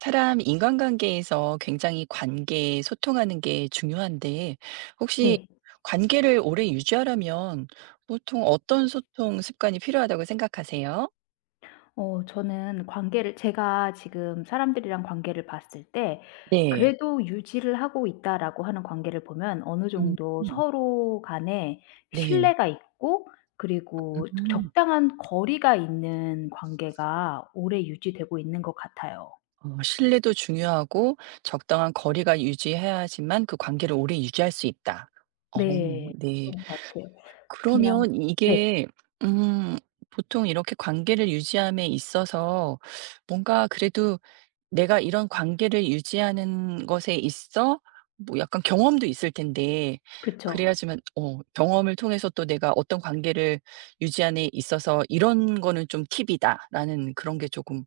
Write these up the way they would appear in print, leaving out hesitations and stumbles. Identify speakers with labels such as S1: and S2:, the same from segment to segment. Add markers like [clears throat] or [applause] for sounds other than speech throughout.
S1: 사람 인간관계에서 굉장히 관계, 소통하는 게 중요한데 혹시
S2: 네.
S1: 관계를 오래 유지하려면 보통 어떤 소통 습관이 필요하다고 생각하세요?
S2: 어 저는 관계를 제가 지금 사람들이랑 관계를 봤을 때
S1: 네.
S2: 그래도 '유지를 하고 있다.'라고 하는 관계를 보면 어느
S1: 음.
S2: 정도 서로 간에
S1: 네.
S2: 신뢰가 있고 그리고 적
S1: 음.
S2: 적당한 거리가 있는 관계가 오래 유지되고 있는 것 같아요.
S1: 어 신뢰도 중요하고 적당한 거리가 유지해야지만 그 관계를 오래 유지할 수 있다. 어
S2: 네.
S1: 네.
S2: 그런 것 같아요. 그냥
S1: 그러면
S2: 네.
S1: 이게 음 보통 이렇게 관계를 유지함에 있어서 뭔가 그래도 내가 이런 관계를 유지하는 것에 있어 뭐 약간 경험도 있을 텐데
S2: 그쵸.
S1: 그래야지만 어 경험을 통해서 또 내가 어떤 관계를 유지하는 데 있어서 '이런 거는 좀 팁이다.'라는 그런 게 조금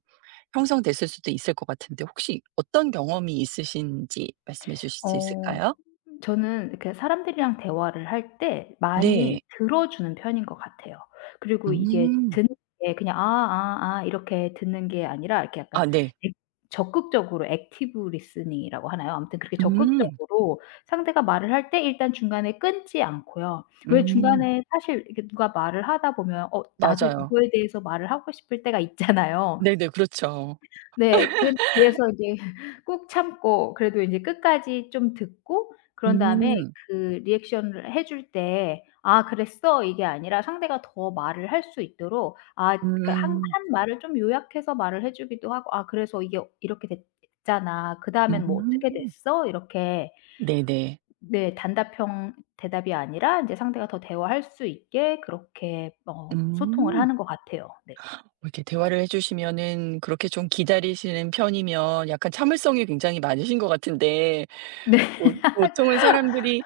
S1: 형성됐을 수도 있을 것 같은데 혹시 어떤 경험이 있으신지 말씀해 주실 수
S2: 어
S1: 있을까요?
S2: 저는 이렇게 사람들이랑 대화를 할 때 많이
S1: 네.
S2: 들어 주는 편인 것 같아요. 그리고 이게
S1: 음.
S2: 듣는 게 그냥 "아 아 아." 이렇게 듣는 게 아니라 이렇게 약간
S1: 아 네.
S2: 액 적극적으로 액티브 리스닝이라고 하나요? 아무튼 그렇게
S1: 음.
S2: 적극적으로 상대가 말을 할 때 일단 중간에 끊지 않고요. 왜
S1: 음.
S2: 중간에 사실 이렇게 누가 말을 하다 보면 어 나도
S1: 맞아요.
S2: 이거에 대해서 말을 하고 싶을 때가 있잖아요.
S1: 네네. 그렇죠.
S2: 네. 그래서 이제 [laughs] 꾹 참고 그래도 인제 끝까지 좀 듣고 그런 다음에
S1: 음.
S2: 그 리액션을 해줄 때 "아 그랬어." 이게 아니라 상대가 더 말을 할 수 있도록 아 그러니까 한
S1: 음.
S2: 한 말을 좀 요약해서 말을 해 주기도 하고 "아 그래서 이게 이렇게 됐잖아. 그다음엔 뭐 어떻게
S1: 음.
S2: 됐어?" 이렇게
S1: 네네.
S2: 네. 단답형 대답이 아니라 인제 상대가 더 대화할 수 있게 그렇게 어 소통을
S1: 음.
S2: 하는 것 같아요. 네.
S1: 뭐 이렇게 대화를 해 주시면은 그렇게 좀 기다리시는 편이면 약간 참을성이 굉장히 많으신 것 같은데
S2: 네. [laughs]
S1: 보 보통은 사람들이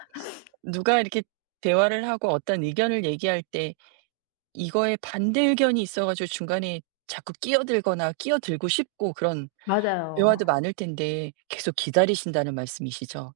S1: 누가 이렇게 대화를 하고 어떤 의견을 얘기할 때 이거에 반대 의견이 있어 가지고 중간에 자꾸 끼어들거나 끼어들고 싶고 그런
S2: 맞아요.
S1: 대화도 많을 텐데 계속 기다리신다는 말씀이시죠?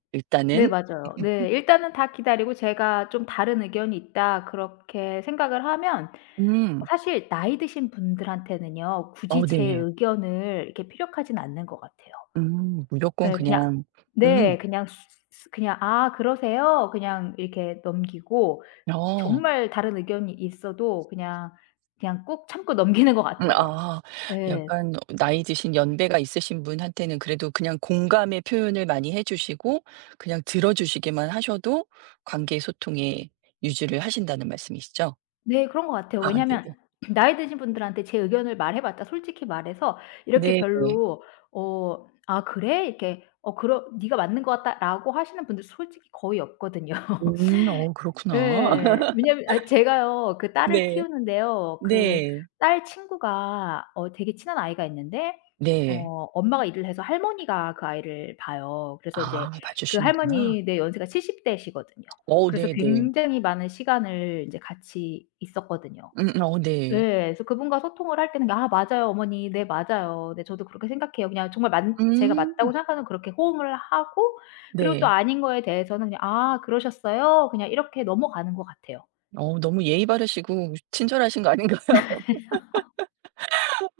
S2: 네
S1: 일단은?
S2: 맞아요. 네. 일단은 다 기다리고 제가 좀 다른 의견이 있다 그렇게 생각을 하면
S1: 음.
S2: 사실 나이 드신 분들한테는요. 굳이
S1: 어
S2: 제
S1: 네.
S2: 의견을 이렇게 필요하진 않는 것 같아요.
S1: 무조건
S2: 예 그냥
S1: 그냥 음.
S2: 네. 그냥 그냥 "아 그러세요?" 그냥 이렇게 넘기고
S1: 어.
S2: 정말 다른 의견이 있어도 그냥, 그냥 꾹 참고 넘기는 것 같아요.
S1: 아.
S2: 예.
S1: 약간 나이 드신 연배가 있으신 분한테는 그래도 그냥 공감의 표현을 많이 해 주시고 그냥 들어 주시기만 하셔도 관계 소통에 유지를 하신다는 말씀이시죠?
S2: 네. 그런 것 같아요.
S1: 아
S2: 왜냐면
S1: 네네.
S2: 하 [clears throat] 나이 드신 분들한테 제 의견을 말해 봤자 솔직히 말해서 이렇게
S1: 네.
S2: 별로 어 "아 그래?" 이렇게 "어 그러 네가 맞는 것 같다."라고 하시는 분들 솔직히 거의 없거든요.
S1: 어
S2: [laughs]
S1: 그렇구나.
S2: 예.
S1: [laughs]
S2: 왜냐면 아 제가요 그 딸을
S1: 네.
S2: 키우는데요. 그
S1: 네.
S2: 딸 친구가 어 되게 친한 아이가 있는데
S1: 네.
S2: 어 엄마가 일을 해서 할머니가 그 아이를 봐요. 그래서 이제
S1: 아
S2: 그
S1: 봐주시는구나.
S2: 할머니 네 연세가 70 대시거든요.
S1: 어
S2: 그래서
S1: 네네.
S2: 굉장히 많은 시간을 이제 같이 있었거든요.
S1: 어
S2: 네.
S1: 네.
S2: 그래서 그분과 소통을 할 때는 "아 맞아요 어머니. 네 맞아요. 네 저도 그렇게 생각해요." 그냥 정말 만 제가 맞다고
S1: 음
S2: 생각하는 그렇게 호응을 하고 그리고 또
S1: 네.
S2: 아닌 거에 대해서는 그냥 "아 그러셨어요." 그냥 이렇게 넘어가는 것 같아요.
S1: 어 너무 예의 바르시고 친절하신 거 아닌가요?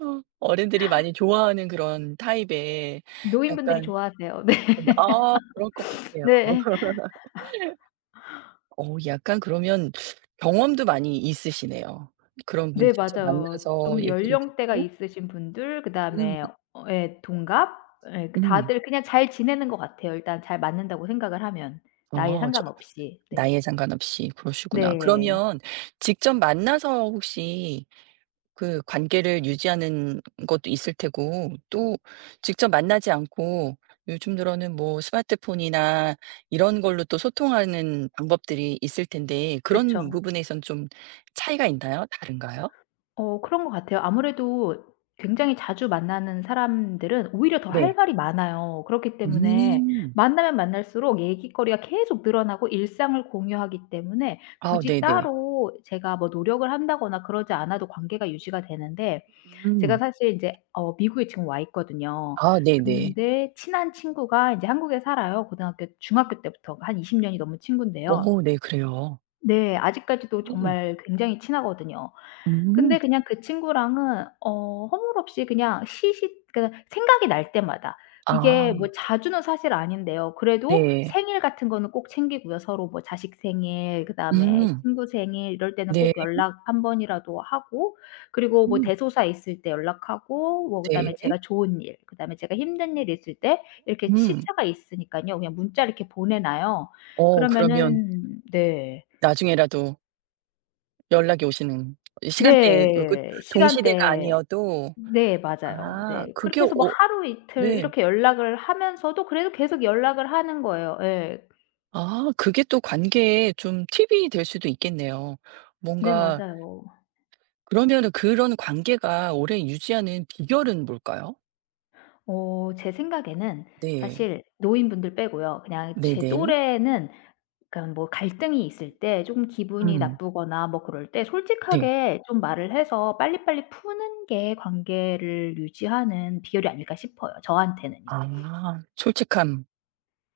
S1: 어. 어른들이 많이 좋아하는 그런 타입의
S2: 노인분들이
S1: 약간
S2: 좋아하세요. [laughs]
S1: 아 그럴 것 같아요.
S2: 네. 네.
S1: [laughs] 어 약간 그러면 경험도 많이 있으시네요. 그런 분
S2: 네
S1: 직접
S2: 맞아요.
S1: 만나서
S2: 좀
S1: 얘기를
S2: 연령대가
S1: 듣고
S2: 있으신 분들
S1: 음
S2: 그다음에 어 예 동갑 예 그
S1: 음.
S2: 다들 그냥 잘 지내는 것 같아요 일단 잘 맞는다고 생각을 하면 나이에
S1: 아 저
S2: 상관없이. 네.
S1: 나이에 상관없이 그러시구나.
S2: 네.
S1: 그러면 직접 만나서 혹시 그 관계를 유지하는 것도 있을 테고 또 직접 만나지 않고 요즘 들어는 뭐 스마트폰이나 이런 걸로 또 소통하는 방법들이 있을 텐데
S2: 그쵸.
S1: 그런 부분에선 좀 차이가 있나요? 다른가요?
S2: 어 그런 것 같아요. 아무래도 굉장히 자주 만나는 사람들은 오히려 더 할
S1: 네.
S2: 말이 많아요. 그렇기 때문에
S1: 음.
S2: 만나면 만날수록 얘기거리가 계속 늘어나고 일상을 공유하기 때문에
S1: 아
S2: 굳이
S1: 네네.
S2: 따로 제가 뭐 노력을 한다거나 그러지 않아도 관계가 유지가 되는데 제가
S1: 음.
S2: 사실 인제 어 미국에 지금 와 있거든요.
S1: 아 네네.
S2: 근데 친한 친구가 인제 한국에 살아요. 고등학교 중학교 때부터 한 20 년이 넘은 친군데요.
S1: 오, 네 그래요.
S2: 네. 아직까지도
S1: 음.
S2: 정말 굉장히 친하거든요.
S1: 음.
S2: 근데 그냥 그 친구랑은 어 허물없이 그냥 시시 그러니까 생각이 날 때마다 이게 뭐
S1: 아
S2: 자주는 사실 아닌데요. 그래도
S1: 네.
S2: 생일 같은 거는 꼭 챙기고요. 서로 뭐 자식 생일 그다음에
S1: 음.
S2: 친구 생일 이럴 때는
S1: 네.
S2: 꼭 연락 한 번이라도 하고 그리고 뭐
S1: 음.
S2: 대소사 있을 때 연락하고 뭐 그다음에
S1: 네.
S2: 제가 좋은 일 그다음에 제가 힘든 일 있을 때 이렇게
S1: 음.
S2: 시차가 있으니깐요. 그냥 문자 이렇게 보내 놔요.
S1: 어 그러면
S2: 그러면은 네.
S1: 나중에라도 연락이 오시는 이 시간대에 어 그
S2: 네.
S1: 동시대가
S2: 시간대에
S1: 아니어도
S2: 네 맞아요.
S1: 아
S2: 네.
S1: 그게
S2: 그렇게
S1: 어
S2: 해서 뭐 하루 이틀
S1: 네.
S2: 이렇게 연락을 하면서도 그래도 계속 연락을 하는 거예요. 예.
S1: 아 그게 또 관계에 좀 팁이 될 수도 있겠네요.
S2: 네
S1: 뭔가
S2: 맞아요.
S1: 그러면은 그런 관계가 오래 유지하는 비결은 뭘까요?
S2: 어 제 생각에는
S1: 네.
S2: 사실 노인분들 빼고요. 그냥 제
S1: 네네.
S2: 또래는 그러니까 뭐 갈등이 있을 때 쪼금 기분이
S1: 음.
S2: 나쁘거나 뭐 그럴 때
S1: 네.
S2: 솔직하게 좀 말을 해서 빨리빨리 푸는 게 관계를 유지하는 비결이 아닐까 싶어요, 저한테는요.
S1: 아 솔직함.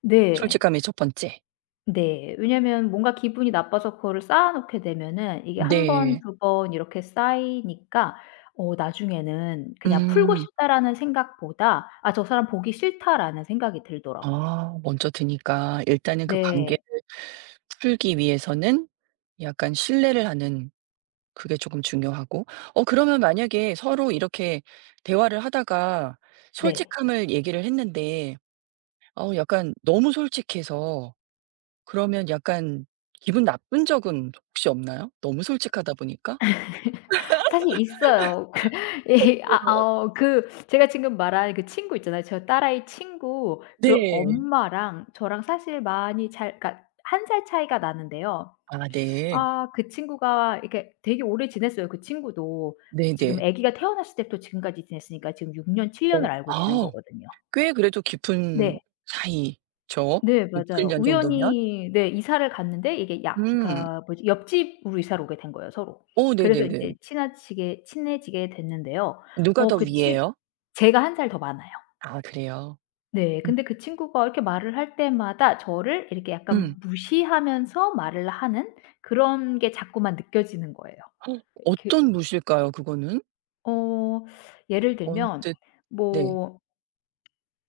S2: 네.
S1: 솔직함이 첫 번째.
S2: 네. 왜냐면 뭔가 기분이 나빠서 그거를 쌓아 놓게 되면은 이게 한 번
S1: 네.
S2: 두 번 이렇게 쌓이니까 어 나중에는 그냥 '풀고
S1: 음.
S2: 싶다.'라는 생각보다 '아 저 사람 보기 싫다.'라는 생각이 들더라고요.
S1: 아 먼저 드니까 일단은 그 관계를
S2: 네.
S1: 풀기 위해서는 약간 신뢰를 하는 그게 조금 중요하고 어 그러면 만약에 서로 이렇게 대화를 하다가
S2: 네.
S1: 솔직함을 얘기를 했는데 어 약간 너무 솔직해서 그러면 약간 기분 나쁜 적은 혹시 없나요? 너무 솔직하다 보니까?
S2: [laughs] 사실 있어요. 그 [laughs] 이 아
S1: 어,
S2: 어 그 제가 지금 말한 그 친구 있잖아요. 저 딸아이 친구 그
S1: 네.
S2: 엄마랑 저랑 사실 많이 잘 그러니까 한 살 차이가 나는데요.
S1: 아 네.
S2: 아 그 친구가 이렇게 되게 오래 지냈어요. 그 친구도 지금
S1: 네네.
S2: 아기가 태어났을 때부터 지금까지 지냈으니까 지금 6년 7
S1: 어
S2: 년을 알고 지낸
S1: 아
S2: 거거든요.
S1: 꽤 그래도 깊은
S2: 네.
S1: 사이죠.
S2: 네
S1: 6-7
S2: 맞아요.
S1: 년 정도면.
S2: 우연히 네 이사를 갔는데 이게 약
S1: 음.
S2: 그러니까 뭐지 옆집으로 이사를 오게 된 거예요 서로.
S1: 오
S2: 그래서 인제
S1: 네네네.
S2: 친해지게 됐는데요.
S1: 누가
S2: 어
S1: 더
S2: 그 치
S1: 위예요?
S2: 제가 한 살 더 많아요.
S1: 아 그래요?
S2: 네.
S1: 음.
S2: 근데 그 친구가 이렇게 말을 할 때마다 저를 이렇게 약간
S1: 음.
S2: 무시하면서 말을 하는 그런 게 자꾸만 느껴지는 거예요.
S1: 헉,
S2: 그
S1: 어떤 무실까요 그거는?
S2: 어 예를 들면
S1: 언뜻 네.
S2: 뭐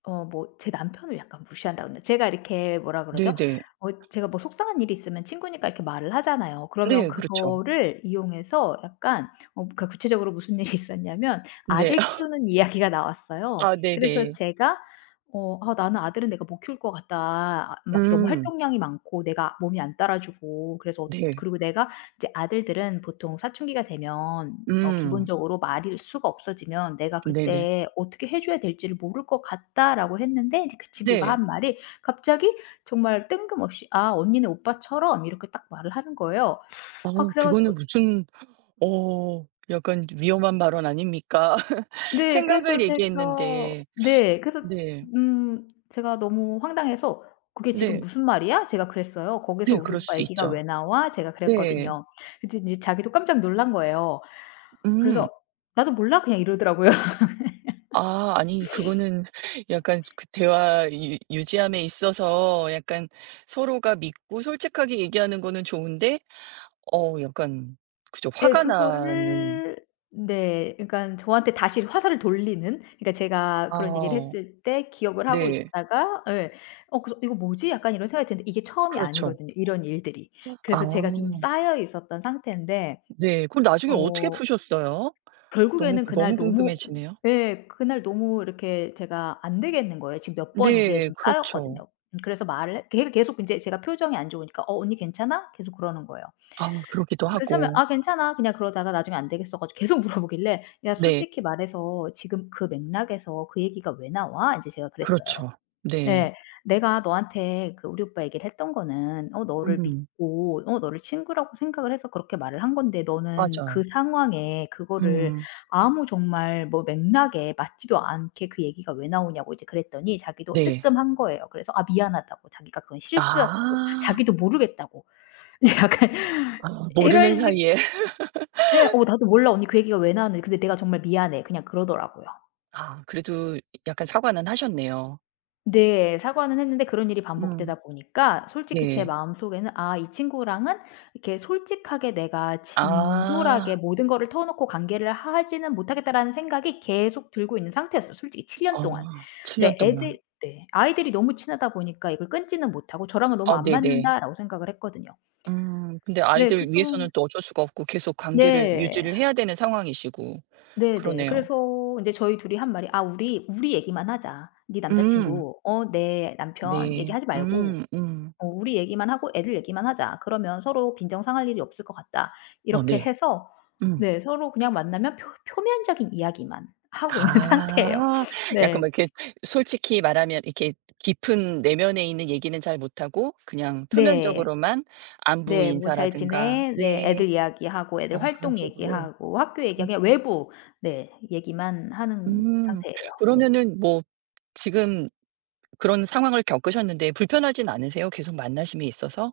S2: 어 뭐 제 남편을 약간 무시한다거나 제가 이렇게 뭐라 그러죠?
S1: 네네.
S2: 어 제가 뭐 속상한 일이 있으면 친구니까 이렇게 말을 하잖아요. 그러면
S1: 네 그렇죠.
S2: 그거를 이용해서 약간 어 그 구체적으로 무슨 [laughs] 일이 있었냐면
S1: 네.
S2: 아들
S1: [laughs]
S2: 키우는 이야기가 나왔어요.
S1: 아
S2: 그래서
S1: 네네.
S2: 제가 어 "아 나는 아들은 내가 못 키울 것 같다. 아 막 너무
S1: 음.
S2: 활동량이 많고 내가 몸이 안 따라주고 그래서 어-
S1: 네.
S2: 그리고 내가 이제 아들들은 보통 사춘기가 되면 어
S1: 음.
S2: 기본적으로 말일 수가 없어지면 "내가
S1: 네네.
S2: 그때 어떻게 해 줘야 될지를 모를 것 같다."라고 했는데 이제 그 친구가
S1: 네.
S2: 한 말이 갑자기 정말 뜬금없이 "아 언니네 오빠처럼." 이렇게 딱 말을 하는 거예요. 아
S1: 어
S2: 그래 가지고
S1: 그거는 무슨 어 약간 위험한 발언 아닙니까? [laughs]
S2: 네 그래서
S1: 생각을
S2: 제가
S1: 얘기했는데.
S2: 네 그래서
S1: 네.
S2: 음 제가 너무 황당해서 "그게 지금
S1: 네.
S2: 무슨 말이야?" 제가 그랬어요. "거기서
S1: 네
S2: 우리
S1: 그럴
S2: 오빠
S1: 수
S2: 얘기가
S1: 있죠.
S2: 왜 나와?" 제가
S1: 네.
S2: 그랬거든요. 근데 이제 자기도 깜짝 놀란 거예요.
S1: 음.
S2: 그래서 "나도 몰라." 그냥 이러더라고요.
S1: 아 아니 그거는 약간 그 대화 유 유지함에 있어서 약간 서로가 믿고 솔직하게 얘기하는 거는 좋은데 어 약간 그죠.
S2: 예.
S1: 화가 나는
S2: 그거를 네. 그러니까 저한테 다시 화살을 돌리는 그러니까 제가 그런 얘기를
S1: 아
S2: 했을 때 기억을 하고
S1: 네.
S2: 있다가 예. 어 그래서 '이거 뭐지?' 약간 이런 생각이 드는데 이게 처음이
S1: 그렇죠.
S2: 아니거든요, 이런 일들이. 그래서 제가 좀
S1: 아
S2: 쌓여 있었던 상태인데
S1: 네. 그럼 나중에 어떻게
S2: 어
S1: 푸셨어요? 너무
S2: 결국에는 그날
S1: 너무
S2: 너무
S1: 궁금해지네요.
S2: 예. 그날 너무 이렇게 제가 안 되겠는 거예요. 지금 몇 번 이게
S1: 네.
S2: 지금
S1: 그렇죠.
S2: 쌓였거든요. 그래서 말을 걔가 계속 인제 제가 표정이 안 좋으니까 "어 언니 괜찮아?" 계속 그러는 거예요.
S1: 아 그러기도
S2: 그래서 하면
S1: 하고.
S2: "아 괜찮아." 그냥 그러다가 나중에 안 되겠어 가지고 계속 물어보길래 "야
S1: 네.
S2: 솔직히 말해서 지금 그 맥락에서 그 얘기가 왜 나와?" 인제 제가 그랬어요.
S1: 그렇죠. 네.
S2: 네. "내가 너한테 그 우리 오빠 얘기를 했던 거는 어 너를
S1: 음.
S2: 믿고 어 너를 친구라고 생각을 해서 그렇게 말을 한 건데 너는 그
S1: 맞아요.
S2: 상황에 그거를
S1: 음.
S2: 아무 정말 뭐 맥락에 맞지도 않게 그 얘기가 왜 나오냐."고 이제 그랬더니 자기도
S1: 네.
S2: 뜨끔한 거예요. 그래서 아 미안하다고 자기가 그건 실수였다고
S1: 아.
S2: 자기도 모르겠다고. [laughs] 약간
S1: 아
S2: 이런
S1: 모르는
S2: 식
S1: 사이에. [laughs]
S2: 네, 어 나도 몰라 언니 그 얘기가 왜 나왔는지. 근데 "내가 정말 미안해." 그냥 그러더라고요.
S1: 아 그래도 약간 사과는 하셨네요.
S2: 네. 사과는 했는데 그런 일이
S1: 음.
S2: 반복되다 보니까 솔직히 제
S1: 네.
S2: 마음속에는 '아 이 친구랑은 이렇게 솔직하게 내가 진솔하게
S1: 아.
S2: 모든 거를 터놓고 관계를 하지는 못하겠다.'라는 생각이 계속 들고 있는 상태였어요 솔직히 7
S1: 어
S2: 년 동안.
S1: 7 년
S2: 네.
S1: 동안.
S2: 애들 네. 아이들이 너무 친하다 보니까 이걸 끊지는 못하고 '저랑은 너무
S1: 아
S2: 안
S1: 네네.
S2: 맞는다.'라고 생각을 했거든요.
S1: 근데
S2: 네. 그래서
S1: 아이들 위해서는 또 어쩔 수가 없고 계속 관계를
S2: 네.
S1: 유지를 해야 되는 상황이시고
S2: 네네.
S1: 그러네요.
S2: 그래서 인제 저희 둘이 한 말이 "아 우리 얘기만 하자. 네
S1: 음
S2: 남자친구, 어 내 남편
S1: 네.
S2: 얘기하지 말고 어 우리 얘기만 하고 애들 얘기만 하자. 그러면 서로 빈정 상할 일이 없을 것 같다."
S1: 어
S2: 이렇게
S1: 네.
S2: 해서
S1: 음.
S2: 네 서로 그냥 만나면 표 표면적인 이야기만 하고 있는 [laughs] 상태예요.
S1: 아 약간 뭐
S2: 네.
S1: 이렇게 솔직히 말하면 이렇게 깊은 내면에 있는 얘기는 잘 못하고 그냥
S2: 네.
S1: 표면적으로만 안부
S2: 네. "뭐 잘
S1: 인사라든가
S2: 지내?" 네.
S1: 네.
S2: 애들 이야기하고 애들
S1: 어 그런
S2: 활동
S1: 쪽으로.
S2: 얘기하고 학교
S1: 음
S2: 얘기하고 그냥 외부 네 얘기만 하는
S1: 음.
S2: 상태예요. 네.
S1: 그러면은 뭐 지금 그런 상황을 겪으셨는데 불편하진 않으세요? 계속 만나심이 있어서?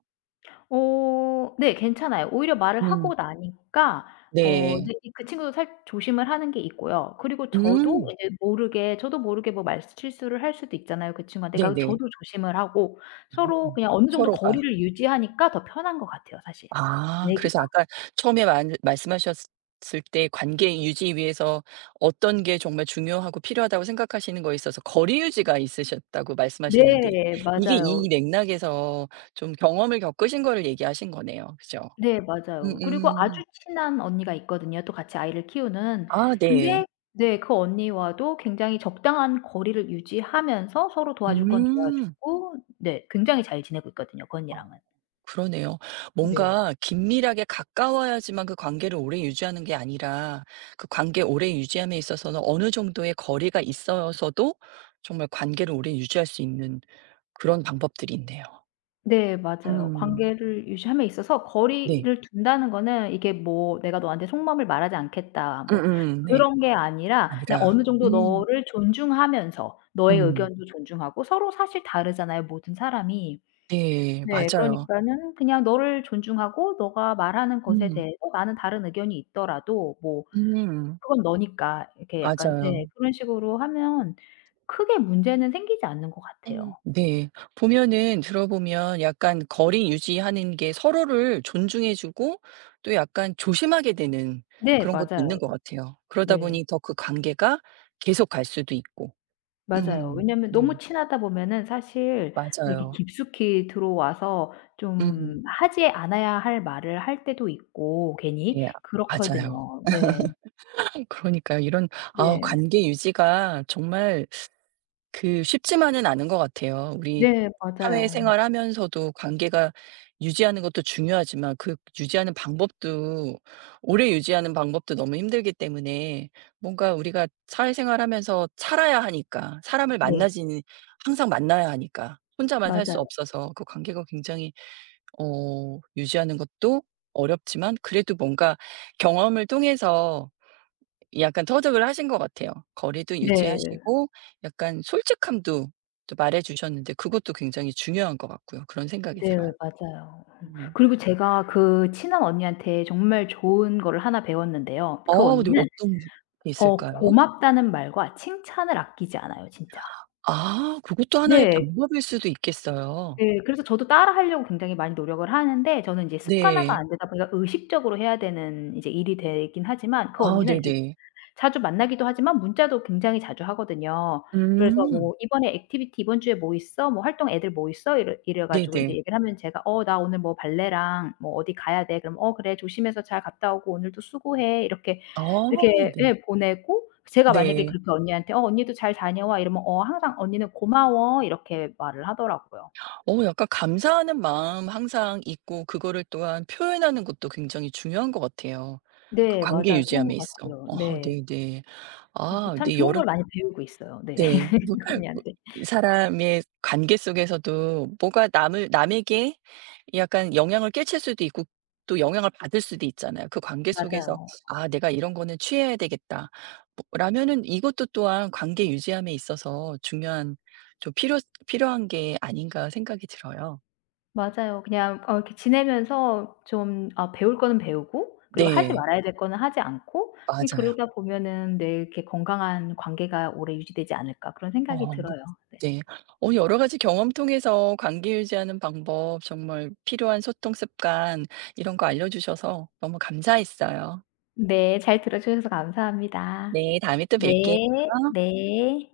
S2: 어 네 괜찮아요. 오히려 말을 하고
S1: 음.
S2: 나니까 어
S1: 네.
S2: 이제 이 그 친구도 살 조심을 하는 게 있고요. 그리고 저도
S1: 음.
S2: 이제 모르게 저도 모르게 뭐 말 실수를 할 수도 있잖아요 그 친구한테. 그러니까 저도
S1: 네네.
S2: 조심을 하고 서로
S1: 어.
S2: 그냥 어느 정도
S1: 서로가.
S2: 거리를 유지하니까 더 편한 것 같아요 사실,
S1: 아
S2: 지내기가.
S1: 그래서 아까 처음에 만 말씀하셨을 때 관계 유지 위해서 어떤 게 정말 중요하고 필요하다고 생각하시는 거에 있어서 거리 유지가 있으셨다고 말씀하셨는데
S2: 네
S1: 이게
S2: 맞아요.
S1: 이 맥락에서 좀 경험을 겪으신 거를 얘기하신 거네요. 그죠?
S2: 네 맞아요. 그리고 아주
S1: 음음.
S2: 친한 언니가 있거든요, 또 같이 아이를 키우는.
S1: 아 네.
S2: 근데 네 그 언니와도 굉장히 적당한 거리를 유지하면서 서로 도와줄 건
S1: 음.
S2: 도와주고 네 굉장히 잘 지내고 있거든요, 그 언니랑은.
S1: 그러네요.
S2: 네.
S1: 뭔가 긴밀하게 가까워야지만 그 관계를 오래 유지하는 게 아니라 그 관계 오래 유지함에 있어서는 어느 정도의 거리가 있어서도 정말 관계를 오래 유지할 수 있는 그런 방법들이 있네요.
S2: 네 맞아요.
S1: 음.
S2: 관계를 유지함에 있어서
S1: 네.
S2: 거리를 둔다는 거는 이게 뭐 '내가 너한테 속마음을 말하지 않겠다.' 뭐
S1: 음음. 네.
S2: 그런 게 아니라 그냥
S1: 아니라
S2: 어느 정도
S1: 음.
S2: 너를 존중하면서 너의
S1: 음.
S2: 의견도 존중하고 서로 사실 다르잖아요, 모든 사람이.
S1: 네.
S2: 네.
S1: 맞아요.
S2: 그러니까는 그냥 너를 존중하고 너가 말하는 것에
S1: 음.
S2: 대해서 나는 다른 의견이 있더라도 뭐
S1: 음.
S2: 그건 너니까 이렇게 약간 예
S1: 맞아요.
S2: 그런 식으로 하면 크게 문제는 생기지 않는 것 같아요.
S1: 음.
S2: 네.
S1: 네. 보면은 들어보면 약간 거리 유지하는 게 서로를 존중해 주고 또 약간 조심하게 되는
S2: 네
S1: 그런 것도
S2: 맞아요.
S1: 있는 것 같아요. 그러다
S2: 네.
S1: 보니 더 그 관계가 계속 갈 수도 있고.
S2: 맞아요.
S1: 음.
S2: 왜냐면 너무
S1: 네.
S2: 친하다 보면은 사실 이렇게
S1: 맞아요.
S2: 깊숙이 들어와서
S1: 음.
S2: 좀 하지 않아야 할 말을 할 때도 있고 괜히
S1: 예. 맞아요.
S2: 그렇거든요. 네.
S1: 그러니까요. 이런 아
S2: 네.
S1: 관계 유지가 정말 그 쉽지만은 않은 것 같아요. 우리
S2: 네 맞아요.
S1: 사회생활 하면서도 관계가 유지하는 것도 중요하지만 그 유지하는 방법도 오래 유지하는 방법도 너무 힘들기 때문에 뭔가 우리가 사회생활 하면서 살아야 하니까 사람을
S2: 네.
S1: 만나지는 항상 만나야 하니까 혼자만 살 수
S2: 맞아요.
S1: 없어서 그 관계가 굉장히 어 유지하는 것도 어렵지만 그래도 뭔가 경험을 통해서 약간 터득을 하신 것 같아요. 거리도
S2: 네.
S1: 유지하시고 약간 솔직함도 또 말해 주셨는데 그것도 굉장히 중요한 것 같고요. 그런 생각이
S2: 네
S1: 들어요.
S2: 맞아요.
S1: 음.
S2: 그리고 제가 그 친한 언니한테 정말 좋은 거를 하나 배웠는데요. 그
S1: 어 근데
S2: 언니는
S1: 어떤 게
S2: 어
S1: 있을까요?
S2: 고맙다는 말과 칭찬을 아끼지 않아요 진짜.
S1: 아 그것도 하나의
S2: 네.
S1: 방법일 수도 있겠어요.
S2: 네. 그래서 저도 따라하려고 굉장히 많이 노력을 하는데 저는 이제 습관화가
S1: 네.
S2: 안 되다 보니까 의식적으로 해야 되는 이제 일이 되긴 하지만 그
S1: 아
S2: 언니는 이렇게
S1: 네네.
S2: 자주 만나기도 하지만 문자도 굉장히 자주 하거든요. 그래서
S1: 음.
S2: 뭐 "이번에 액티비티 이번 주에 뭐 있어? 뭐 활동 애들 뭐 있어?" 이래 이래 가지고 인제
S1: 네네.
S2: 얘기를 하면 제가 "어 나 오늘 뭐 발레랑 뭐 어디 가야 돼." 그럼 "어 그래. 조심해서 잘 갔다 오고 오늘도 수고해." 이렇게,
S1: 어
S2: 이렇게
S1: 네.
S2: 예 보내고 제가 만약에
S1: 네.
S2: 그렇게 언니한테 "어 언니도 잘 다녀와." 이러면 "어 항상 언니는 고마워." 이렇게 말을 하더라고요.
S1: 어 약간 감사하는 마음 항상 있고 그거를 또한 표현하는 것도 굉장히 중요한 것 같아요, 그
S2: 네.
S1: 관계
S2: 맞아요. 그런 것
S1: 유지함에 있어.
S2: 같아요.
S1: 어
S2: 네.
S1: 네네.
S2: 그래서
S1: 아
S2: 참
S1: 네
S2: 좋은
S1: 여러
S2: 걸 많이 배우고 있어요. 네.
S1: 네. 뭐
S2: [laughs]
S1: 뭐
S2: 언니한테.
S1: 사람의 관계 속에서도 뭐가 남을 남에게 약간 영향을 끼칠 수도 있고 또 영향을 받을 수도 있잖아요. 그 관계 속에서
S2: 맞아요.
S1: '아 내가 이런 거는 취해야 되겠다.' 뭐 라면은 이것도 또한 관계 유지함에 있어서 중요한 좀 필요한 게 아닌가 생각이 들어요.
S2: 맞아요. 그냥 어 이렇게 지내면서 좀 아 배울 거는 배우고 그리고 하지
S1: 네.
S2: 말아야 될 거는 하지 않고 이
S1: 맞아요.
S2: 그러다 보면은 내 이렇게 건강한 관계가 오래 유지되지 않을까.' 그런
S1: 어
S2: 생각이
S1: 뭐
S2: 들어요. 네.
S1: 네. 어 여러 가지 경험 통해서 관계 유지하는 방법, 정말 필요한 소통 습관 이런 거 알려 주셔서 너무 감사했어요.
S2: 네. 잘 들어 주셔서 감사합니다.
S1: 네, 다음에 또 뵐게요.
S2: 네. 네.